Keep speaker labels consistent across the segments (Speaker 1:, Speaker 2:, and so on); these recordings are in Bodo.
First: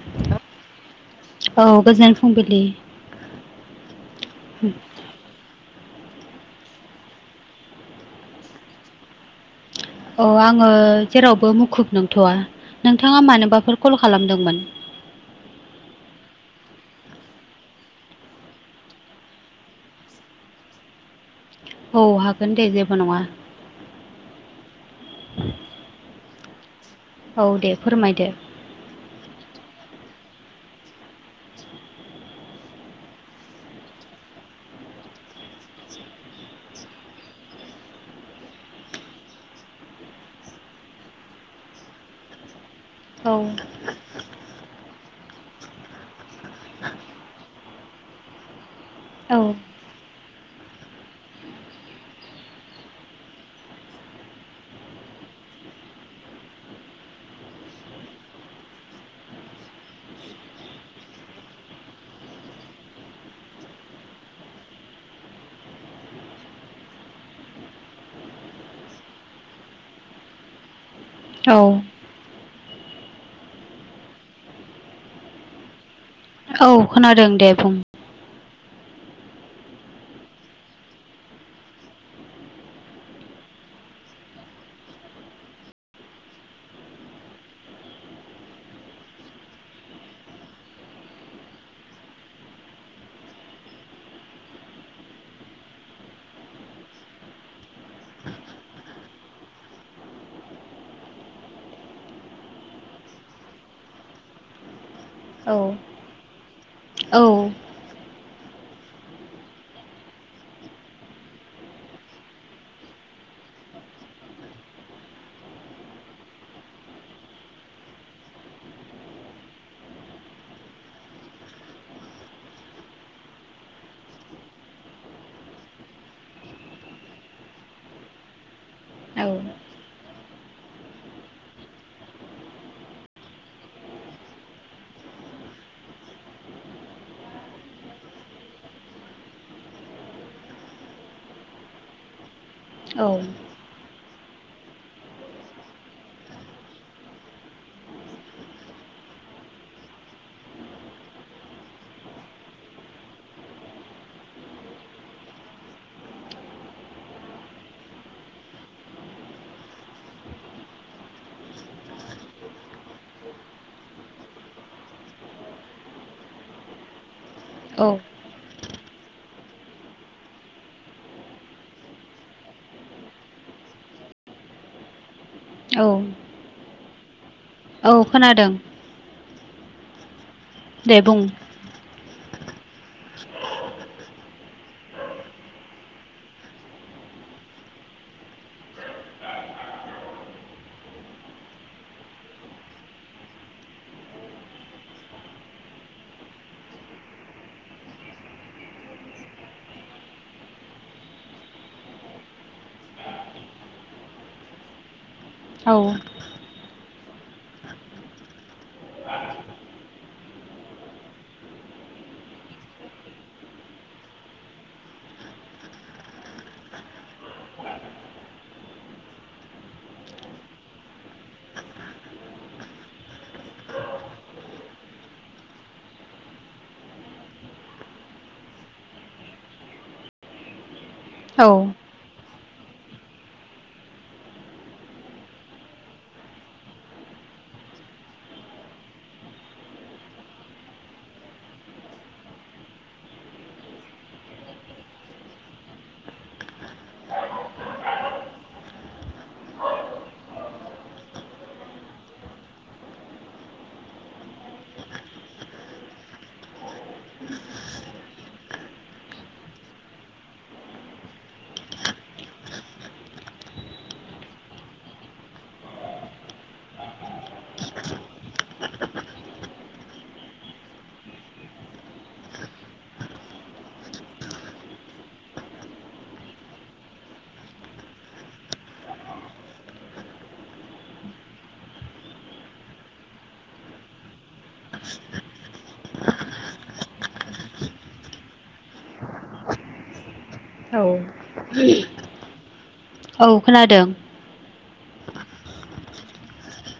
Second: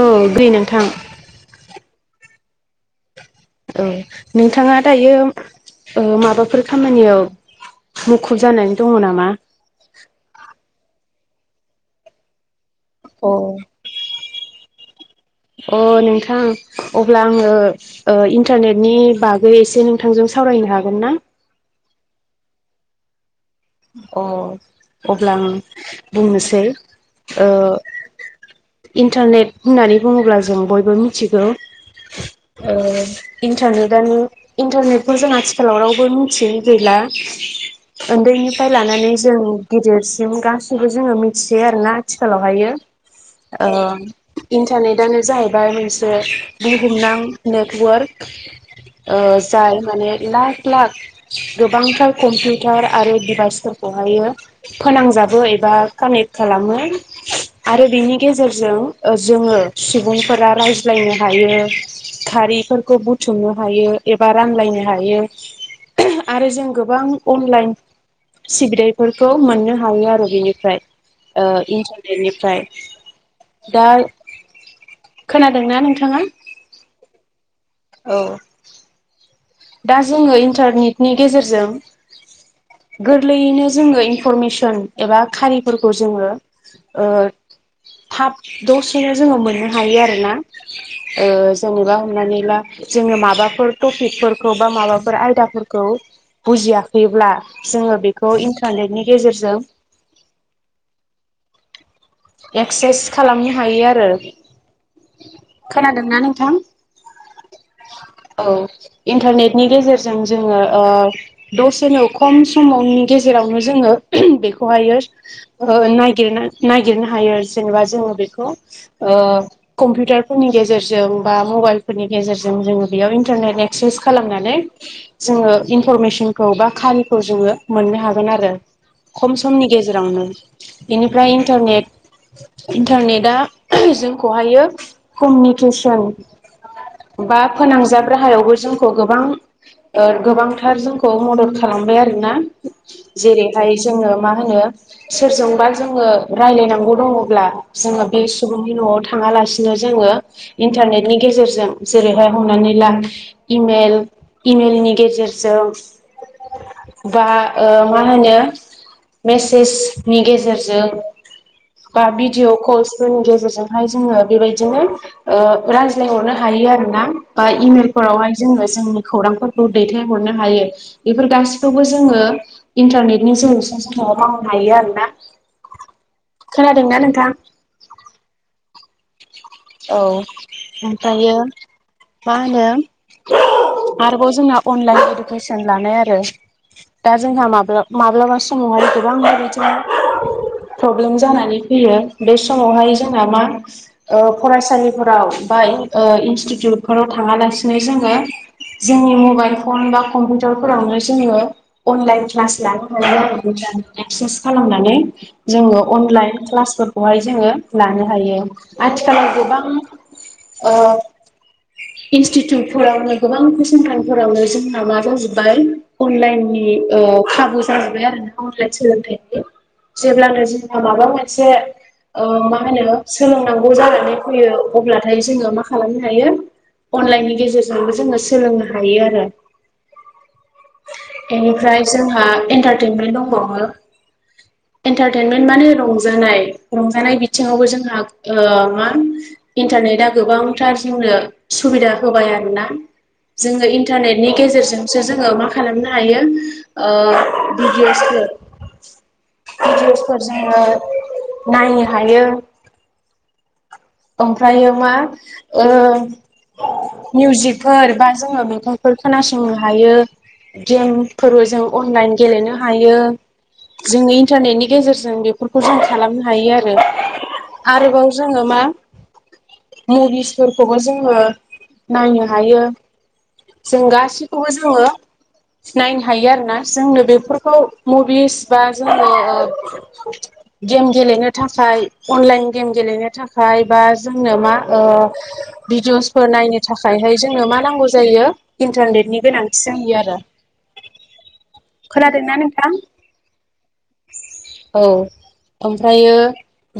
Speaker 1: औ दे नोंथां।
Speaker 2: औ गोजोन फुंबिलि।
Speaker 1: औ नोंथाङा दायो। माबाफोर खामानियाव मुखुब जानानै दङ नामा।
Speaker 2: औ आङो जेरावबो मुखुब नंथ'वा नोंथाङा मानोबाफोर कल खालामदोंमोन
Speaker 1: अ नोंथां अब्ला आङो। इन्टारनेटनि बागै एसे नोंथांजों सावरायनो हागोन ना
Speaker 2: औ हागोन दे जेबो नङा
Speaker 1: अ अब्ला आं बुंनोसै
Speaker 2: औ
Speaker 1: ओ
Speaker 2: दे फोरमायदो
Speaker 1: इन्टारनेट होननानै बुङोब्ला जों बयबो मिथिगौ इन्टारनेटनो इन्टारनेटफोर जों आथिखालाव रावबो मिथियैनो गैला उन्दैनि फ्राइ लानानै जों गिदिरसिम गाैबो जोङो मिथियो आरोोना आथिखालावहायो औ इन्टारनेटनो जाहैबाय मोनसे बुहुमनां नेटवर्क
Speaker 2: औ
Speaker 1: जाय माने लाख लाख गोबांथार कम्पिउटार आरो दिभाइस मानसिफोरखौहायो फोनांजाबो एबा कानेक्ट खालामो आरो बेनि गेजेरजों जोङो सुबुंफोरा रायज्लायनो हायो खारिफोरखौ बुथुमनो हायो एबा रानलायनो हायो आरो जों गोबां अनलाइन सिग्रेफोरखौ मोननो हायो आरो बिनिफ्राय
Speaker 2: औ
Speaker 1: बेनिफ्राय दा खोनादोंना नोंथाङा
Speaker 2: औ खोनादों दे बुं
Speaker 1: औ दा जोङो इन्टारनेटनि गेजेरजों गोरलैयैनो जोङो इनफरमेसन एबा खारिफोरखौ जोङो ओ थाब दसेनो जोङो मोननो हायो आरोना जेनेबा हमनानै ला जोङो माबाफोर टपिकफोर खौ बा माबाफोर आयदाफोरखौ बुजियाखैब्ला जोङो बेखौ इन्टारनेटनि गेजेरजों एक्सारसाइस खालामनो हायो आरो
Speaker 2: औ
Speaker 1: खोनादोंना नोंथां
Speaker 2: औ
Speaker 1: औ इन्टारनेटनि गेजेरजों जोङो दसेनो खम समावनि गेजेरावनो जोङो बेखौहायो नागिरना नागिरनो हायो जेनेबा जोङो बेखौ ओ कम्पिउटारफोरनि गेजेरजों बा मबाइलफोरनि गेजेरजों जोङो बेयाव इन्टारनेट ने एक्सारसाइस खालामनानै जोङो इनफरमेसनखौ बा खारिखौ जोङो मोननो हागोन आरो खम समनि गेजेरावनो बेनिफ्राय इन्टारनेट इन्टारनेटआ जोंखौहायो कमिउनिकेसन बा फोनांजाब राहायावबो जोंखौ गोबां गोबांथार जोंखौ मदद खालामबाय आरोना
Speaker 2: औ
Speaker 1: जेरै नाथाय जोङो मा होनो सोरजोंबा जोङो राय्लायनांगौ दङब्ला जोङो बे सुबुंनि न'आव थाङालासिनो जोङो इन्टारनेटनि गेजेरजों जेरैहाय हमनानै ला इमेल इमेलनि गेजेरजों बा मा होनो मेसेजनि गेजेरजों बा भिडिअअ कल्सफोरनि गेजेरजोंहाय जोङो बेबायदिनो रायज्लायहरनो हायो आरोना बा
Speaker 2: औ
Speaker 1: इमेलफोरावहाय जोङो जोंनि खौरांफोरखौ दैथायहरनो हायो बेफोर गासिखौबो जोङो इन्टारनेटनि जे [unintelligible] मावनो हायो आरो ना
Speaker 2: औ
Speaker 1: खोनादों ना नोंथां।
Speaker 2: औ खोनादों।
Speaker 1: औ
Speaker 2: दे बुं
Speaker 1: ओमफ्रायो मा होनो आरोबाव जोंना अनलाइन इडुकेसन लानाय आरो। दा जोंहा माब्ला माब्लाबा समावहाय गोबां बेबायदिनो प्रब्लेम जानानै फैयो बे समावहाय जोंना मा ओ फरायसालिफोराव बा इनस्टिटिउटफोराव थाङालासिनो जोङो जोंनि मबाइल फन बा कम्पिउटारफोरावनो जोङो अनलाइन क्लास लाबोनानै आरोफ्रायइ क्लास खालामनानै
Speaker 2: औ
Speaker 1: जोङो अनलाइन क्लासफोरखौहाय जोङो लानो हायो। जों गोबां ओ इनस्टिटिउटफोरावनो गोबां फसंथानफोरावनो जोंना मा जाजोबबाय अनलाइननि ओ जाजोबबाय आरो ना अनलाइन सोलोंथाइनि जेब्लानो जोंहा माबा मोनसे मा होनो सोलोंनांगौ ज' जानानै फैयो अब्लाथाय जोङो मा खालामनो हायो अनलाइननि गेजेरजोंबो जोङो सोलोंनो हायो आरो।
Speaker 2: औ
Speaker 1: बेनिफ्राय जोंहा एन्टारटेनमेन्ट दंबावो एन्टारटेनमेन्ट माने रंजानाय रंजानाय बिथिङावबो जोंहा ओ मा इन्टारनेटआ गोबांथार जोंनो सुबिदा होबाय आरोना जोङो इन्टारनेटनि गेजेरजोंसो जोङो मा खालामनो हायो। ओ भिडियअसफोर भिडिअसफोर जोङो नायनो हायो। ओमफ्रायो मा ओ मिउजिकफोर बा जोङो मेथाइफोर खोनासंनो हायो गेमफोरबो जों अनलाइन गेलेनो हायो। जोंनि इन्टारनेटनि गेजेरजों बेफोरखौ जों खालामनो हायो आरो। आरोबाव जोङो मा। मुभिसफोरखौबो जोङो नायनो हायो। जों गासिखौबो जोङो नायनो हायो आरोना जोंनो बेफोरखौ मुभिस बा जोंनो ओ गेम गेलेनो थाखाय अनलाइन गेम गेलेनो थाखाय बा जोंनो मा ओ भिडिअ'सफोर नायनो थाखायहाय जोंनो मा नांगौ जायो इन्टारनेटनि गोनांथि जायो आरो।
Speaker 2: औ।
Speaker 1: खोनादों ना नोंथां‌
Speaker 2: औ खोनादों।
Speaker 1: औ ओमफ्रायो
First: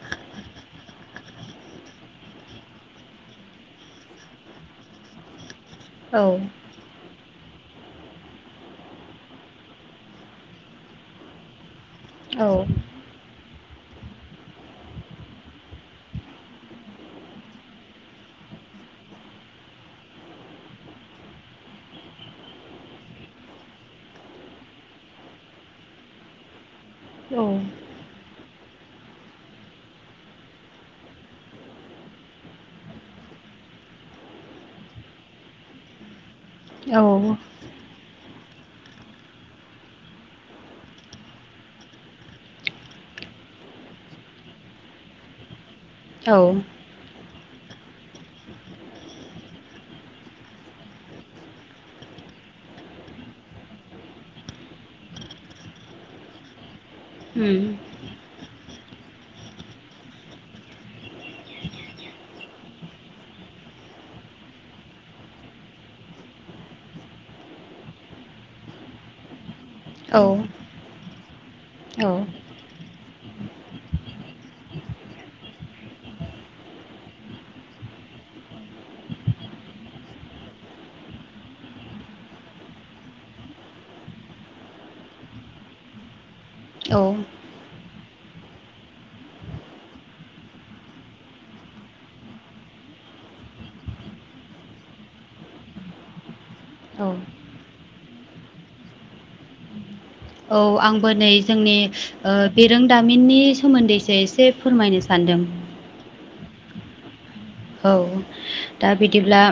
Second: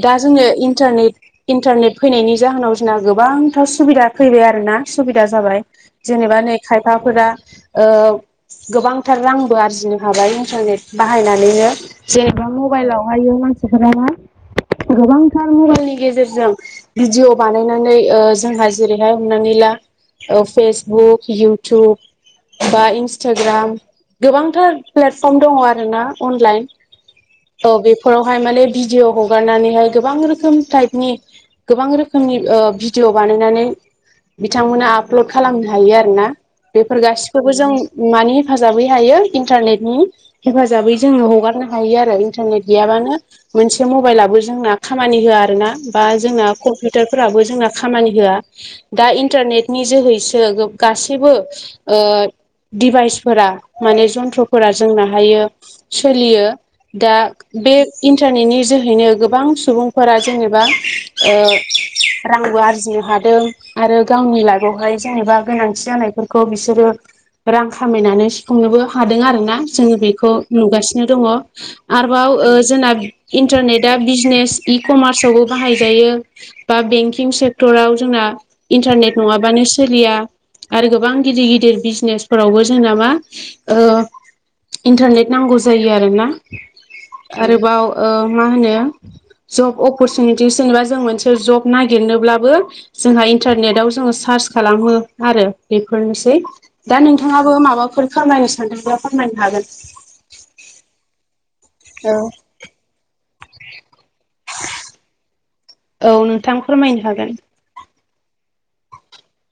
Speaker 1: दा जों इन्टारनेट इन्टारनेट फैनायनि जाहोनाव जोंना गोबांथार सुबिदा फैबाय आरोना सुबिदा जाबाय
Speaker 2: औ
Speaker 1: जेनेबा नै खायफाफोरा ओ गोबांथार रांबो आरजिनो हाबाय इन्टारनेट बाहायनानैनो जेनेबा
Speaker 2: औ
Speaker 1: मबाइलाव हायो मानसिफोरा मा गोबांथार मबाइलनि गेजेरजों भिडिअ बानायनानै जोंहा जेरैहाय हमनानै ला फेसबुक इउटुब बा इन्स्टाग्राम गोबांथार प्लेटफर्म दङ आरो ना अनलाइन औ बेफोरावहाय माने भिडिअ' हगारनानैहाय गोबां रोखोम टाइपनि गोबां रोखोमनि ओ भिडिअ' बानायनानै बिथांमोना आपल'ड खालामनो हायो आरोना बेफोर
Speaker 2: औ
Speaker 1: गासिखौबो जों मानि हेफाजाबै हायो इन्टारनेटनि हेफाजाबै जोङो हगारनो हायो आरो इन्टारनेट गैयाबानो मोनसे मबाइलाबो जोंना खामानि होआ आरोना बा जोंना कम्पिउटारफोराबो जोंना खामानि होआ दा इन्टारनेटनि जोहैसो गासैबो ओ दिभाइसफोरा माने जन्थ्रफोरा जोंना हायो सोलियो दा
Speaker 2: उम
Speaker 1: बे
Speaker 2: औ
Speaker 1: इन्टारनेटनि जोहैनो गोबां सुबुंफोरा जेनेबा ओ रांबो आरजिनो हादों आरो गावनि लाइगआवहाय जेनेबा गोनांथि जानायफोरखौ बिसोरो रां खामायनानै सुफुंनोबो हादों आरोना जोङो बेखौ नुगासिनो दङ आरोबाव
Speaker 2: औ
Speaker 1: जोंना इन्टारनेटआ बिजनेस इ कमार्सआवबो बाहायजायो बा बेंकिं सेक्टराव जोंना इन्टारनेट नङाबानो सोलिया आरो गोबां गिदिर गिदिर बिजनेसफोरावबो जोंना मा ओ इन्टारनेट नांगौ जायो आरोना
Speaker 2: औ
Speaker 1: आरोबाव ओ मा होनो जब अपरसुनिटिस जेनेबा जों मोनसे जब नागिरनोब्लाबो जोंहा इन्टारनेटाव जोङो सार्च खालामो आरो बेफोरनोसै दा
Speaker 2: औ औ
Speaker 1: नोंथाङाबो माबाफोर खामायनो सानदोंब्ला फोरमायनो हागोन
Speaker 2: औ आंबो नै जोंनि ओ बिरोंदामिननि सोमोन्दैसो एसे फोरमायनो सानदों।
Speaker 1: औ नोंथां फोरमायनो हागोन
Speaker 2: औ दा बिदिब्ला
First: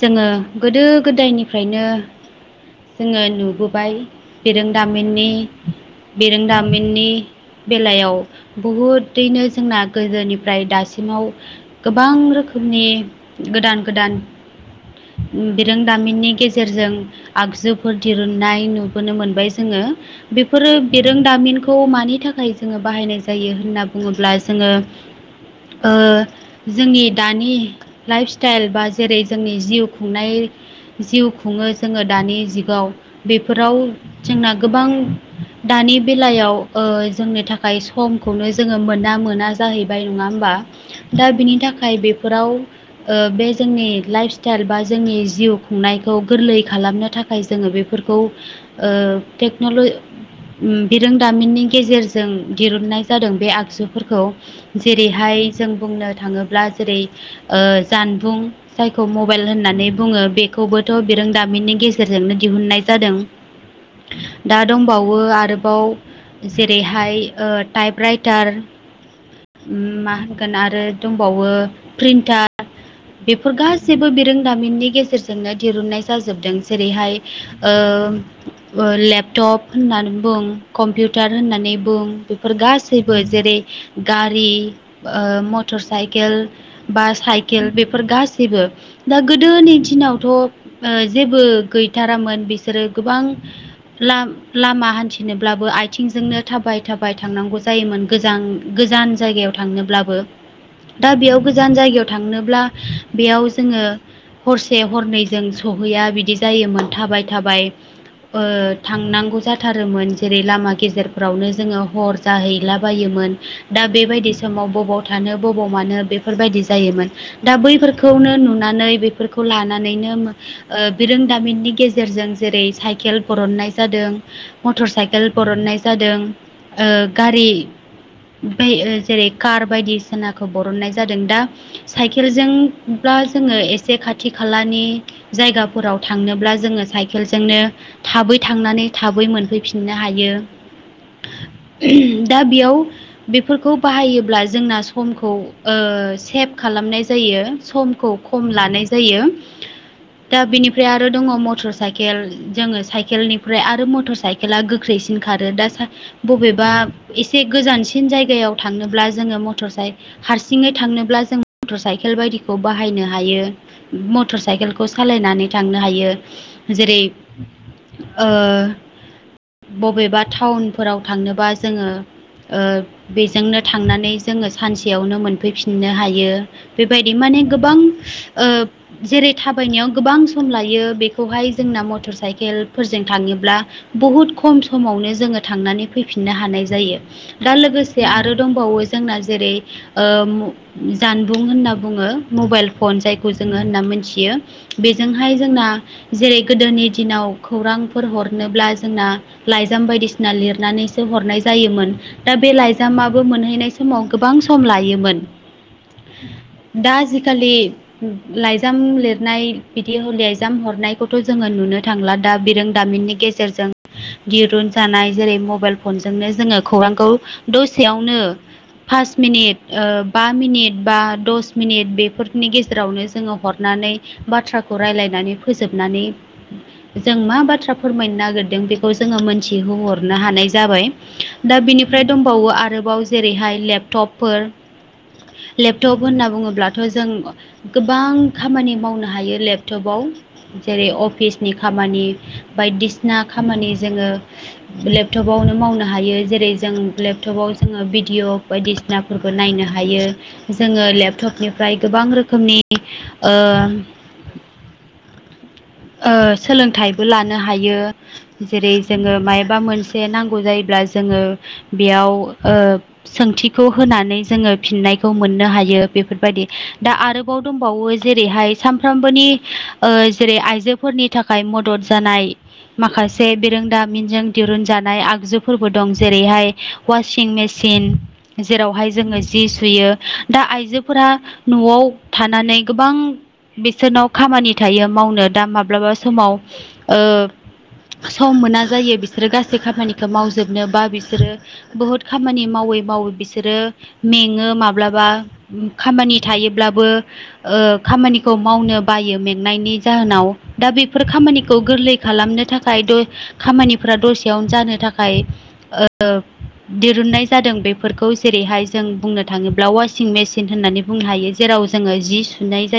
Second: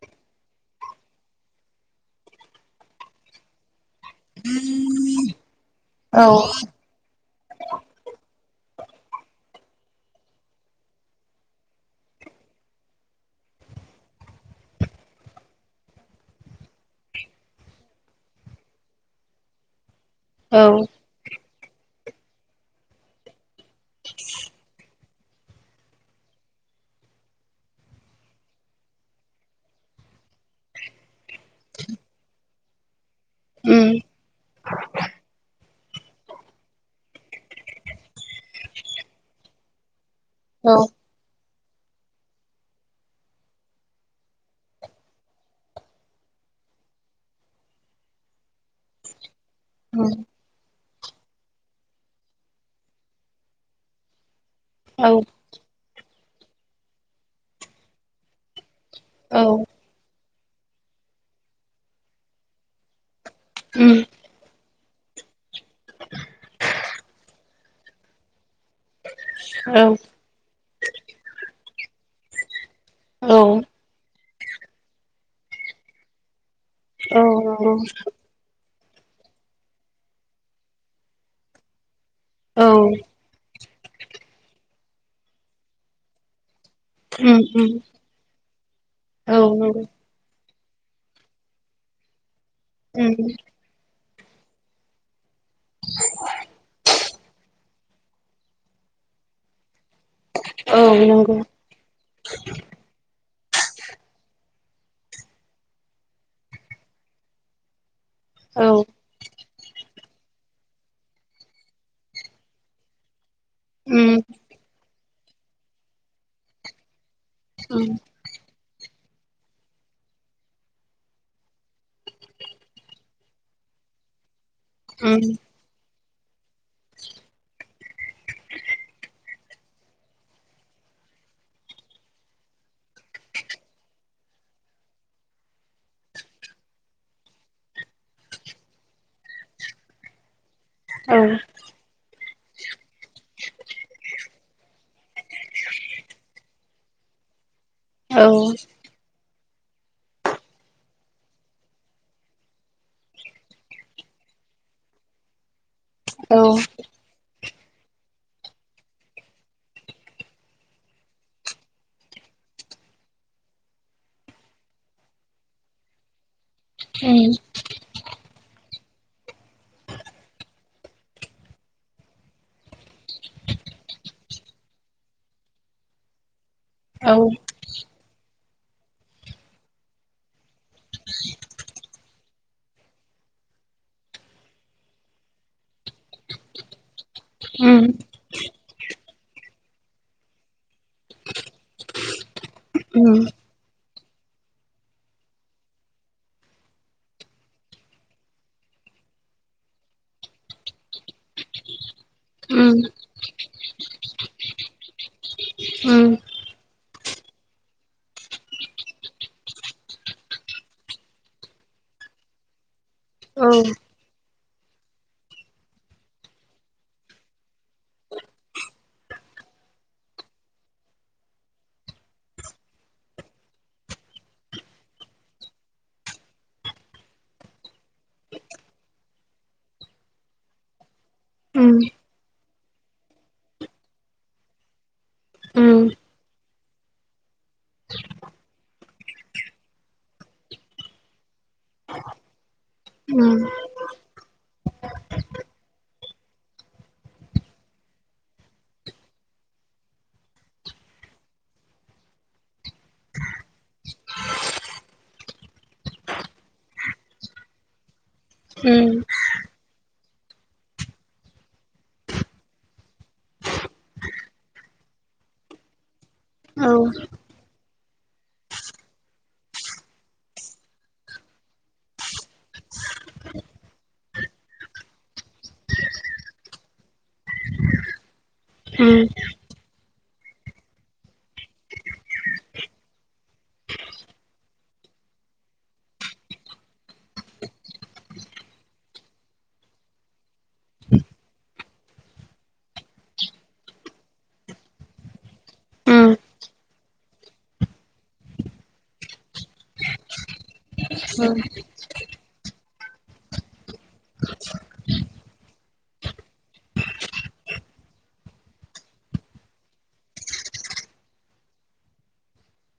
Speaker 2: जोङो गोदो गोदायनिफ्रायनो जोङो नुबोबाय बेरोंदामिननि
Speaker 1: औ
Speaker 2: बिरोंदामिननि बेलायाव बहुदैनो जोंना गोदोनिफ्राय दासिमाव गोबां रोखोमनि गोदान गोदान बिरोंदामिननि गेजेरजों आगजुफोर दिरुननाय नुबोनो मोनबाय जोङो
Speaker 1: उम औ
Speaker 2: बेफोरो बे रोंदामिनखौ मानि थाखाय जोङो बाहायनाय जायो होनना बुङोब्ला जोङो ओ जोंनि दानि लाइफ स्टाइल बा जेरै जोंनि जिउ खुंनाय जिउ खुङो जोङो दानि जुगाव बेफोराव जोंना गोबां दानि बेलायाव जोंनि थाखाय समखौनो जोङो मोना मोना जाहैबाय नङा होमबा? बेनि थाखाय बेफोराव ओ बे जोंनि लाइफस्टाइल बा जोंनि जिउ खुंनायखौ गोरलै खालामनो था थाखाय जोङो बेफोरखौ ओ टेक्न'ल बिरोंदामिननि गेजेरजों दिरुननाय जादों बे आगजुफोरखौ
Speaker 1: औ
Speaker 2: जेरैहाय जों बुंनो थाङोब्ला जेरै ओ जानबुं जायखौ मबाइल होननानै बुङो बे खौबोथ' बिरोंदामिननि गेजेरजोंनो दिहुननाय जादों
Speaker 1: उम
Speaker 2: दा दंबावो आरोबाव जेरैहाय ओ टाइप राइटार मा होनगोन आरो दंबावो प्रिन्टार
Speaker 1: औ
Speaker 2: बेफोर गासैबो बिरोंदामिननि गेजेरजोंनो दिरुननाय जाजोबदों जेरैहाय ओ लेपटप होननानै बुं कम्पिउटार होननानै बुं बेफोर
Speaker 1: औ
Speaker 2: गासैबो जेरै गारि ओ मटर साइकेल बा साइकेल बेफोर गासैबो दा
Speaker 1: औ नंगौ औ
Speaker 2: गोदोनि
Speaker 1: उम
Speaker 2: दिनावथ' जेबो गैथारामोन बिसोरो
Speaker 1: उम
Speaker 2: गोबां लाम लामा हान्थिनोब्लाबो आथिंजोंनो थाबाय थाबाय थांनांगौ जायोमोन गोजां गोजान जायगायाव थांनोब्लाबो
Speaker 1: औ नंगौ उम औ
Speaker 2: दा
Speaker 1: नंगौ
Speaker 2: बेयाव गोजान जायगायाव थांनोब्ला बेयाव जोङो हरसे हरनैजों सहैया बिदि जायोमोन थाबाय थाबाय ओ
Speaker 1: औ
Speaker 2: थांनांगौ जाथारोमोन। जेरै लामा गेजेरफ्रावनो जोङो हर जाहैला बायोमोन दा
Speaker 1: उम
Speaker 2: बेबायदि समाव बबाव बबाव मानो बेफोरबायदि जायोमोन दा
Speaker 1: उम
Speaker 2: बैफोरखौनो नुनानै बेफोर खौ लानानैनो बिरोंदामिननि गेजेरजों जेरै साइकेल बरननाय जादों। मटर साइकेल
Speaker 1: उम
Speaker 2: बरननाय जादों ओ-गारि बै-ओ-जेरै कार बायदि सेनाखौ बरननाय जादों दा साइकेलजोंब्ला जोङो एसे खाथि खालानि जायगाफोराव थांनोब्ला जोङो साइकेलजोंनो। थाबै थांनानै थाबै मोनफैफिननो हायो।
Speaker 1: औ
Speaker 2: दा बेयाव बेफोरखौ बाहायोब्ला जोंना समख मखौ ओ-सेभ खालामनाय जायो समखौ
Speaker 1: औ
Speaker 2: खम लानाय जायो दा बिनिफ्राय आरो दङ मटर साइकेल जोङो साइकेलनिफ्राय आरो मटर साइक खेला गोख्रैसिन खारो दा
Speaker 1: औ
Speaker 2: बबेबा एसे गोजानसिन जायगायाव थांनोब्ला जोङो मथ मटर साइ हारसिङै थांनोब्ला जों मटर साइकेल बायदिखौ बाहायनो हायो। मटर साइकेलखौ सालायनानै थांनो हायो जेरै
Speaker 1: उम
Speaker 2: ओ-बबेबा टाउनफोराव थांनोबा जोङो। ओ-बेजोंनो थांनानै। जोङो सानसेयावनो मोनफैफिननो हायो बेबायदि
Speaker 1: औ
Speaker 2: माने गोबां ओ- जेरै थाबायनायाव गोबां सम लायो बेखौहाय जोंना मटर साइकेलफोरजों थाङोब्ला। बहुद खम समावनो जोङो थांनानै फैफिननो हानाय जायो। दा
Speaker 1: उम
Speaker 2: लोगोसे आरो दंबावो जोंना जेरै ओ- जानबुं होनना बुङो मबाइल फन
Speaker 1: उम
Speaker 2: जायखौ जोङो होनना मोनथियो। बेजोंहाय जोंना जेरै गोदोनि दिनाव खौरांफोर हरनोब्ला जोंना। लाइजाम बायदिसिना लिरनानैसो हरनाय जायोमोन दा बे
Speaker 1: उम
Speaker 2: लाइजामाबो मोनहैनाय समाव गोबां सम लायोमोन
Speaker 1: उम
Speaker 2: दा आजिखालि। लाइजाम लिरनाय बिदि लइजाम हरनायखौथ' जोङो नुनो थांला दा बिरोंदामिननि गेज
Speaker 1: औ
Speaker 2: गेजेरजों दिरुन जानाय जेरै मबाइल फनजोंनो जोङो खौरांखौ दसेयावनो। पास मिनिट ओ बा मिनिट बा दस मिनिट बेफोरनि गेजेरावनो जोङो हरनानै। बाथ्राखौ रायज्लायनानै फोजोबनानै। जों मा बाथ्रा फोरमायनो नागिरदों बेखौ जोङो मोनथिहोहरनो हानाय जाबाय। दा
Speaker 1: उम
Speaker 2: बिनिफ्राय दंबावो आरोबाव जेरैहाय लेपटपफोर।
Speaker 1: उम
Speaker 2: लेपटप होनना बुङोब्लाथ' जों। गोबां खामानि मावनो हायो लेपटपाव। जेरै अफिसनि खामानि बायदिसिना खामानि जोङो। लेपटपावनो मावनो हायो जेरै जों लेपटपाव जोङो भिडिअ'। बायदिसिनाफोरखौ नायनो हायो जोङो लेपटपनिफ्राय गोबां रोखोमनि ओ ओ सोलोंथाइबो लानो हायो जेरै
Speaker 1: उम
Speaker 2: जोङो मायबा मोनसे जे नांगौ जायोब्ला जोङो बेयाव ओ सोंथिखौ होनानै जोङो फिननायखौ मोननो हायो बेफोरबायदि
Speaker 1: औ
Speaker 2: दा
Speaker 1: उम
Speaker 2: आरो। दंबावो जेरैहाय सामफ्रामबोनि ओ-जेरै आइ आइजोफोरनि थाखाय मदद जानाय माखासे बिरोंदामिनजों दिरुनजानाय आगजुफोरबो दं जेरैहाय - अवासिं मेसिन जेरावहाय जोङो जि सुयो दा आइजोफोरा न'आव थानानै गोबां बिसोरनाव खामानि थायो मावनो दा माब्लाबा समाव ओ सम मोना जायो बिसोरो गासै खामानिखौ मावजोबनो बा बिसोरो बहुद खामानि मावै मावै बिसोरो मेङो माब्लाबा उम खामानि थायोब्लाबो ओ खामानिखौ मावनो बायो मेंनायनि जाहोनाव दा बेफोर खामानिखौ गोरलै खालामनो थाखाय दै खामानिफोरा दसेयावनो जानो थाखाय ओ ब दिरुननाय जादों बेफोरखौ जेरैहाय जों बुंनो थाङोब्ला वासिं मेसिन होननानै बुंनो हायो जेराव जोङो जि सुनाय जायो